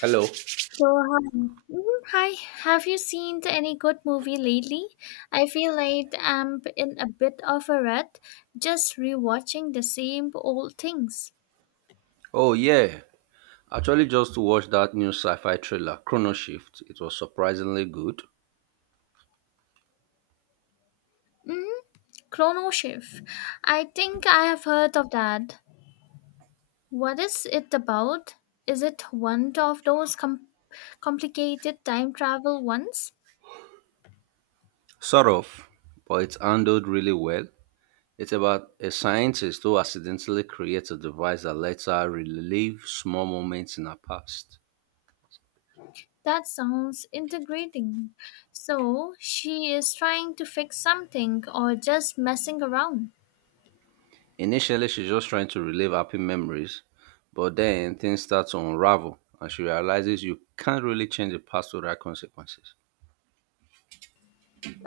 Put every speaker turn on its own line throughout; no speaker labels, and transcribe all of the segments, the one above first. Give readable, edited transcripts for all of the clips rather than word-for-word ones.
Hello.
So, hi. Mhm. Hi, have you seen any good movie lately? I feel like I'm in a bit of a rut, just rewatching the same old things.
Oh yeah. Actually just watched that new sci-fi thriller, Chrono Shift. It was surprisingly good.
Mm-hmm. Chrono Shift. I think I have heard of that. What is it about? Is it one of those complicated time travel ones?
Sort of, but it's handled really well. It's about a scientist who accidentally creates a device that lets her relive small moments in her past.
That sounds integrating. So, she is trying to fix something or just messing around.
Initially she's just trying to relive happy memories, but then things start to unravel and she realizes you can't really change the past without consequences.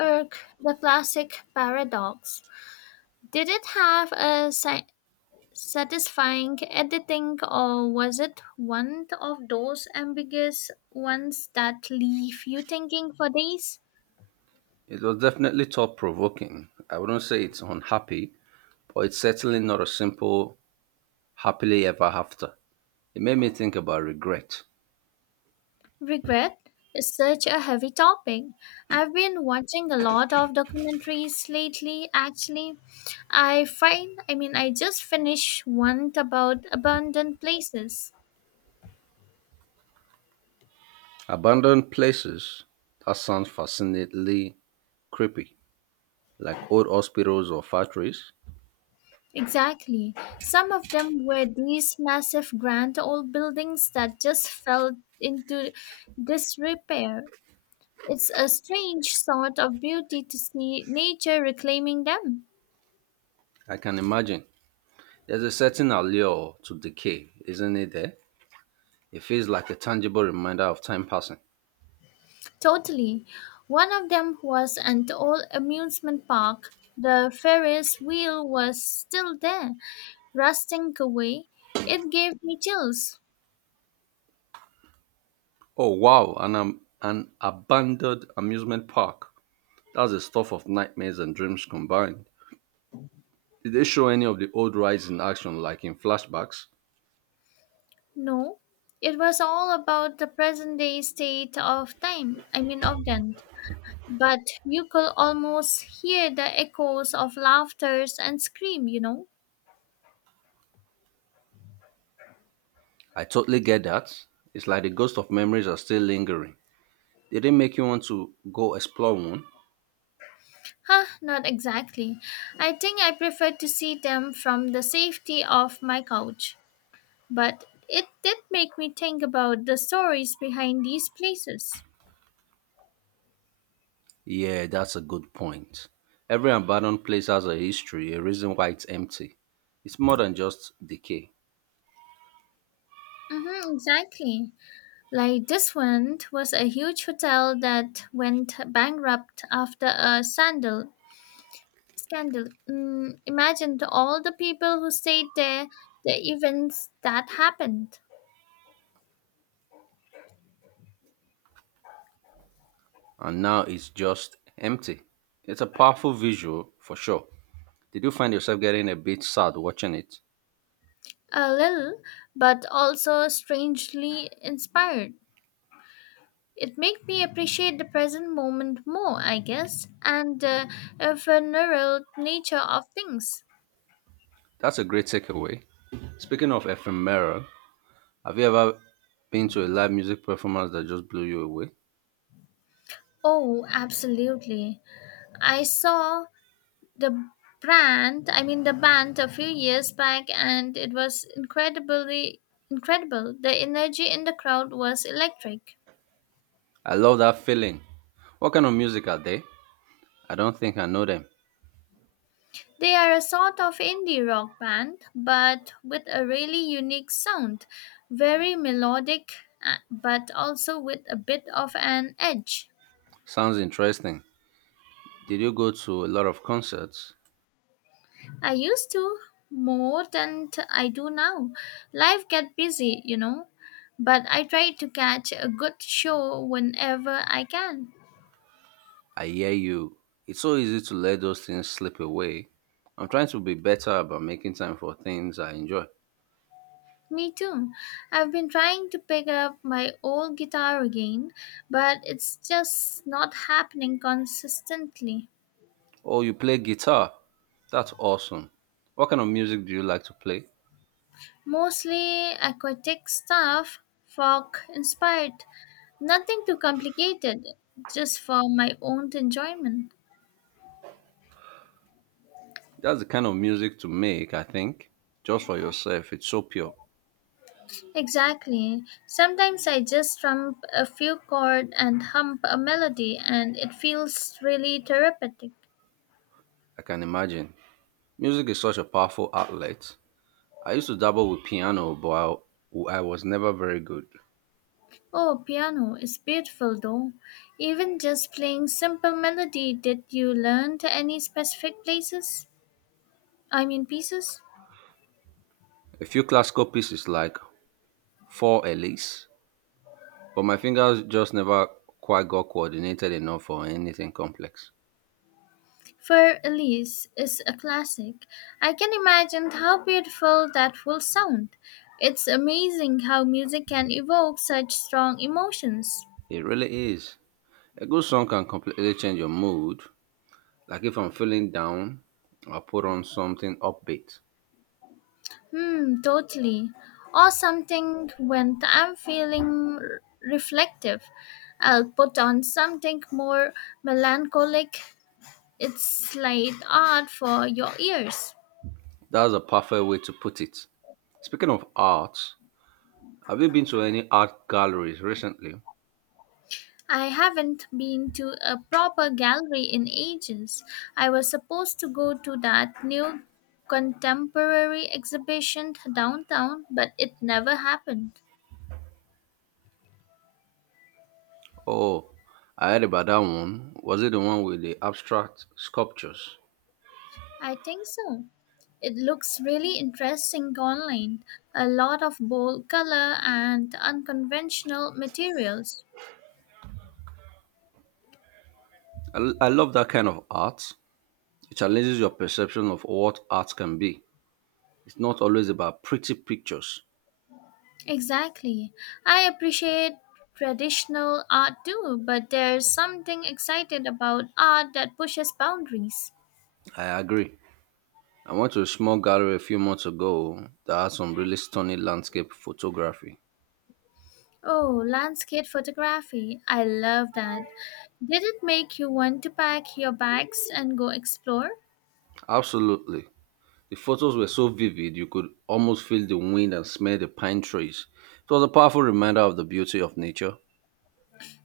Irk, the classic paradox. Did it have a satisfying editing, or was it one of those ambiguous ones that leave you thinking for days?
It was definitely thought provoking. I wouldn't say it's unhappy, but it's certainly not a simple happily ever after. It made me think about regret.
Regret is such a heavy topic. I've been watching a lot of documentaries lately, actually. I find, I mean, I just finished one about abandoned places.
Abandoned places, that sounds fascinatingly creepy, like old hospitals or factories.
Exactly. Some of them were these massive grand old buildings that just fell into disrepair. It's a strange sort of beauty to see nature reclaiming them.
I can imagine. There's a certain allure to decay, isn't it there? It feels like a tangible reminder of time passing.
Totally. One of them was an old amusement park. The Ferris wheel was still there, rusting away. It gave me chills.
Oh wow, an abandoned amusement park. That's the stuff of nightmares and dreams combined. Did they show any of the old rides in action like in flashbacks?
No, it was all about the present day state of time. I mean, of them. But you could almost hear the echoes of laughters and scream.
I totally get that. It's like the ghost of memories are still lingering. Did it make you want to go explore one?
Not exactly. I think I prefer to see them from the safety of my couch. But it did make me think about the stories behind these places.
Yeah, that's a good point. Every abandoned place has a history, a reason why it's empty. It's more than just decay,
Mm-hmm, exactly. Like this one was a huge hotel that went bankrupt after a sandal scandal. Imagine all the people who stayed there, the events that happened.
and now it's just empty. It's a powerful visual for sure. Did you find yourself getting a bit sad watching it?
A little, but also strangely inspired. It made me appreciate the present moment more, I guess, and the ephemeral nature of things.
That's a great takeaway. Speaking of ephemeral, have you ever been to a live music performance that just blew you away?
Oh, absolutely. I saw the brand, I mean the band a few years back, and it was incredibly incredible. The energy in the crowd was electric.
I love that feeling. What kind of music are they? I don't think I know them.
They are a sort of indie rock band, but with a really unique sound, very melodic, but also with a bit of an edge.
Sounds interesting. Did you go to a lot of concerts?
I used to more than I do now. Life get busy, but I try to catch a good show whenever I can.
I hear you. It's so easy to let those things slip away. I'm trying to be better about making time for things I enjoy.
Me too. I've been trying to pick up my old guitar again, but it's just not happening consistently.
Oh, you play guitar? That's awesome. What kind of music do you like to play?
Mostly aquatic stuff, folk inspired, nothing too complicated, just for my own enjoyment.
That's the kind of music to make, I think. Just for yourself. It's so pure.
Exactly. Sometimes I just trump a few chords and hum a melody, and it feels really therapeutic.
I can imagine. Music is such a powerful outlet. I used to dabble with piano, but I was never very good.
Oh, piano is beautiful though. Even just playing simple melody, did you learn to any specific pieces?
A few classical pieces like Four Elise, but my fingers just never quite got coordinated enough for anything complex.
For Elise is a classic. I can imagine how beautiful that will sound. It's amazing how music can evoke such strong emotions.
It really is. A good song can completely change your mood. Like if I'm feeling down, I'll put on something upbeat.
Totally. Or something when I'm feeling reflective. I'll put on something more melancholic. It's light art for your ears.
That's a perfect way to put it. Speaking of art, have you been to any art galleries recently?
I haven't been to a proper gallery in ages. I was supposed to go to that new contemporary exhibition downtown, but it never happened.
Oh, I heard about that one. Was it the one with the abstract sculptures?
I think so. It looks really interesting online. A lot of bold color and unconventional materials.
I love that kind of art. It challenges your perception of what art can be. It's not always about pretty pictures.
Exactly. I appreciate traditional art too, but there's something exciting about art that pushes boundaries.
I agree. I went to a small gallery a few months ago that had some really stunning landscape photography.
Oh, landscape photography. I love that. Did it make you want to pack your bags and go explore?
Absolutely. The photos were so vivid you could almost feel the wind and smell the pine trees. It was a powerful reminder of the beauty of nature.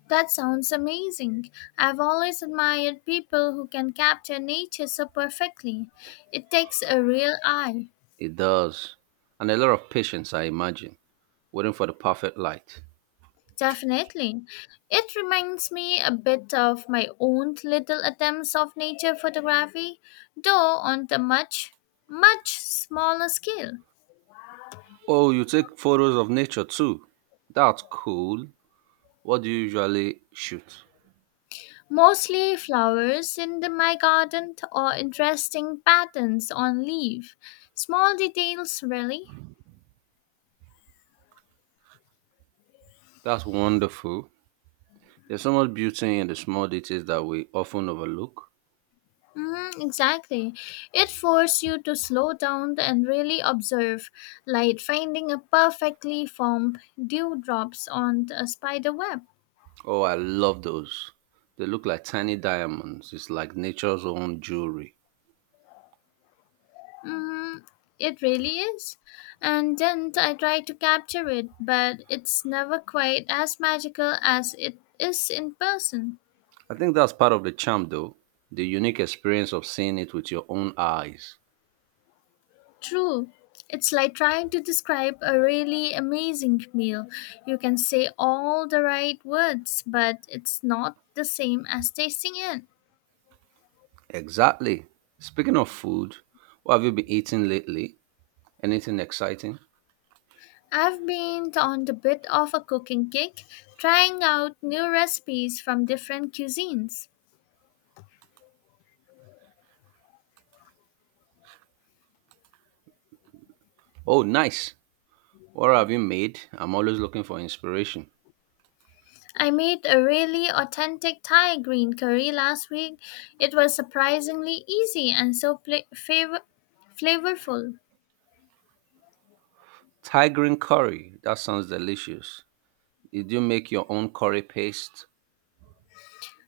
That sounds amazing. I've always admired people who can capture nature so perfectly. It takes a real eye.
It does. And a lot of patience, I imagine, waiting for the perfect light.
Definitely. It reminds me a bit of my own little attempts of nature photography, though on a much, much smaller scale.
Oh, you take photos of nature too. That's cool. What do you usually shoot?
Mostly flowers in my garden or interesting patterns on leaf. Small details, really.
That's wonderful. There's so much beauty in the small details that we often overlook.
Hmm, exactly. It forces you to slow down and really observe, like finding a perfectly formed dewdrops on a spider web.
Oh, I love those. They look like tiny diamonds. It's like nature's own jewelry.
Hmm. It really is. And then I try to capture it, but it's never quite as magical as it is in person.
I think that's part of the charm, though. The unique experience of seeing it with your own eyes.
True. It's like trying to describe a really amazing meal. You can say all the right words, but it's not the same as tasting it.
Exactly. Speaking of food, what have you been eating lately? Anything exciting?
I've been on the bit of a cooking kick, trying out new recipes from different cuisines.
Oh, nice. What have you made? I'm always looking for inspiration.
I made a really authentic Thai green curry last week. It was surprisingly easy and so flavorful.
Tigrine curry. That sounds delicious. Did you make your own curry paste?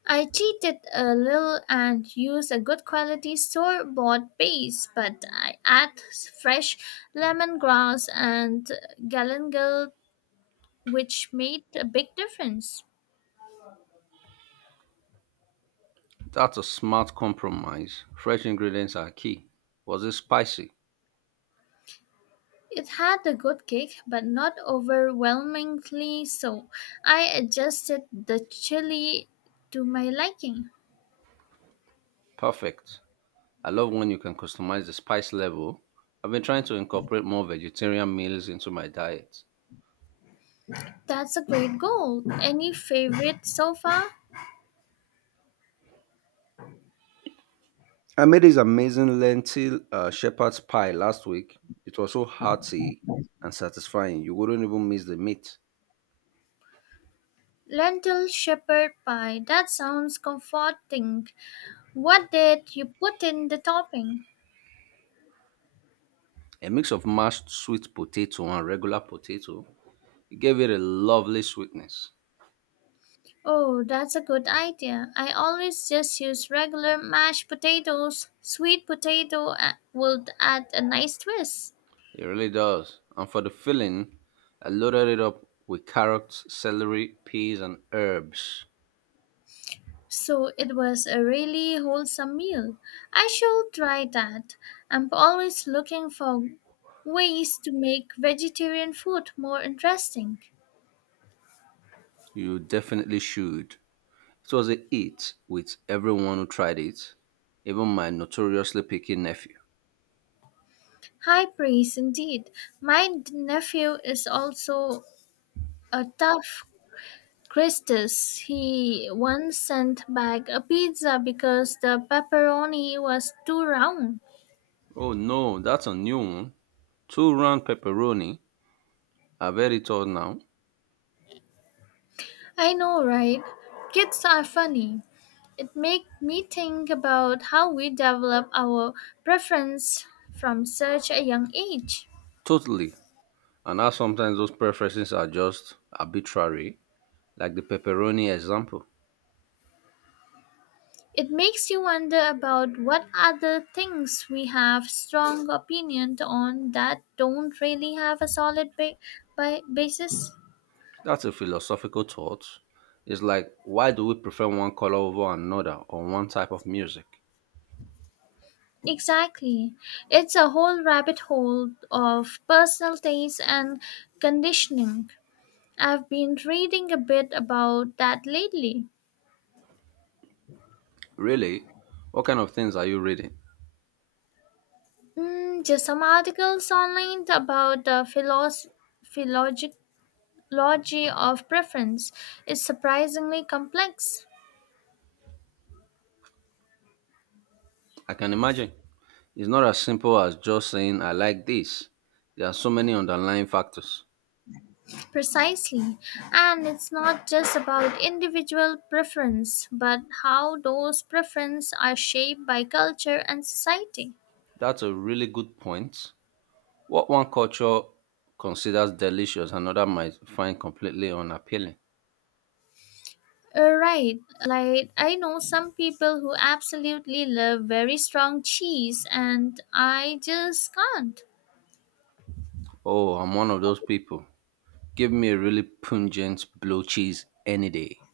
I cheated a little and used a good quality store bought base, but I add fresh lemongrass and galangal, which made a big difference.
That's a smart compromise. Fresh ingredients are key. Was it spicy?
It had a good kick, but not overwhelmingly so. I adjusted the chili to my liking.
Perfect. I love when you can customize the spice level. I've been trying to incorporate more vegetarian meals into my diet.
That's a great goal. Any favorite so far?
I made this amazing lentil shepherd's pie last week. It was so hearty and satisfying. You wouldn't even miss the meat.
Lentil shepherd pie. That sounds comforting. What did you put in the topping?
A mix of mashed sweet potato and regular potato it gave it a lovely sweetness.
Oh, that's a good idea. I always just use regular mashed potatoes. Sweet potato would add a nice twist.
It really does. And for the filling, I loaded it up with carrots, celery, peas, and herbs.
So it was a really wholesome meal. I shall try that. I'm always looking for ways to make vegetarian food more interesting.
You definitely should. It was a hit with everyone who tried it, even my notoriously picky nephew.
High praise indeed. My nephew is also a tough Christus. He once sent back a pizza because the pepperoni was too round.
Oh no, that's a new one. Two round pepperoni. I've had it all now.
I know, right? Kids are funny. It made me think about how we develop our preference from such a young age.
Totally. And now sometimes those preferences are just arbitrary, like the pepperoni example.
It makes you wonder about what other things we have strong opinion on that don't really have a solid basis.
That's a philosophical thought. It's like, why do we prefer one color over another or one type of music?
Exactly. It's a whole rabbit hole of personal taste and conditioning. I've been reading a bit about that lately.
Really? What kind of things are you reading?
Just some articles online about the philology of preference. It's surprisingly complex.
I can imagine. It's not as simple as just saying, I like this. There are so many underlying factors.
Precisely. And it's not just about individual preference, but how those preferences are shaped by culture and society.
That's a really good point. What one culture considers delicious, another might find completely unappealing.
Right, like I know some people who absolutely love very strong cheese, and I just can't
Oh, I'm one of those people. Give me a really pungent blue cheese any day.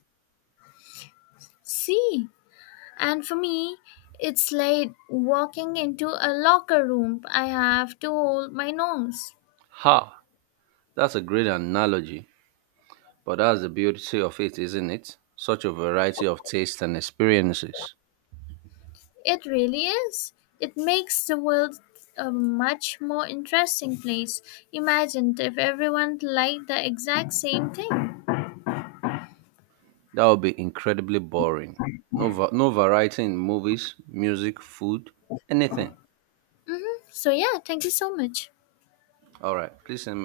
see. And for me, it's like walking into a locker room. I have to hold my nose.
Ha! That's a great analogy. But that's the beauty of it, isn't it? Such a variety of tastes and experiences.
It really is. It makes the world a much more interesting place. Imagine if everyone liked the exact same thing.
That would be incredibly boring. No, no variety in movies, music, food, anything.
Hmm. So, yeah, thank you so much.
All right, please send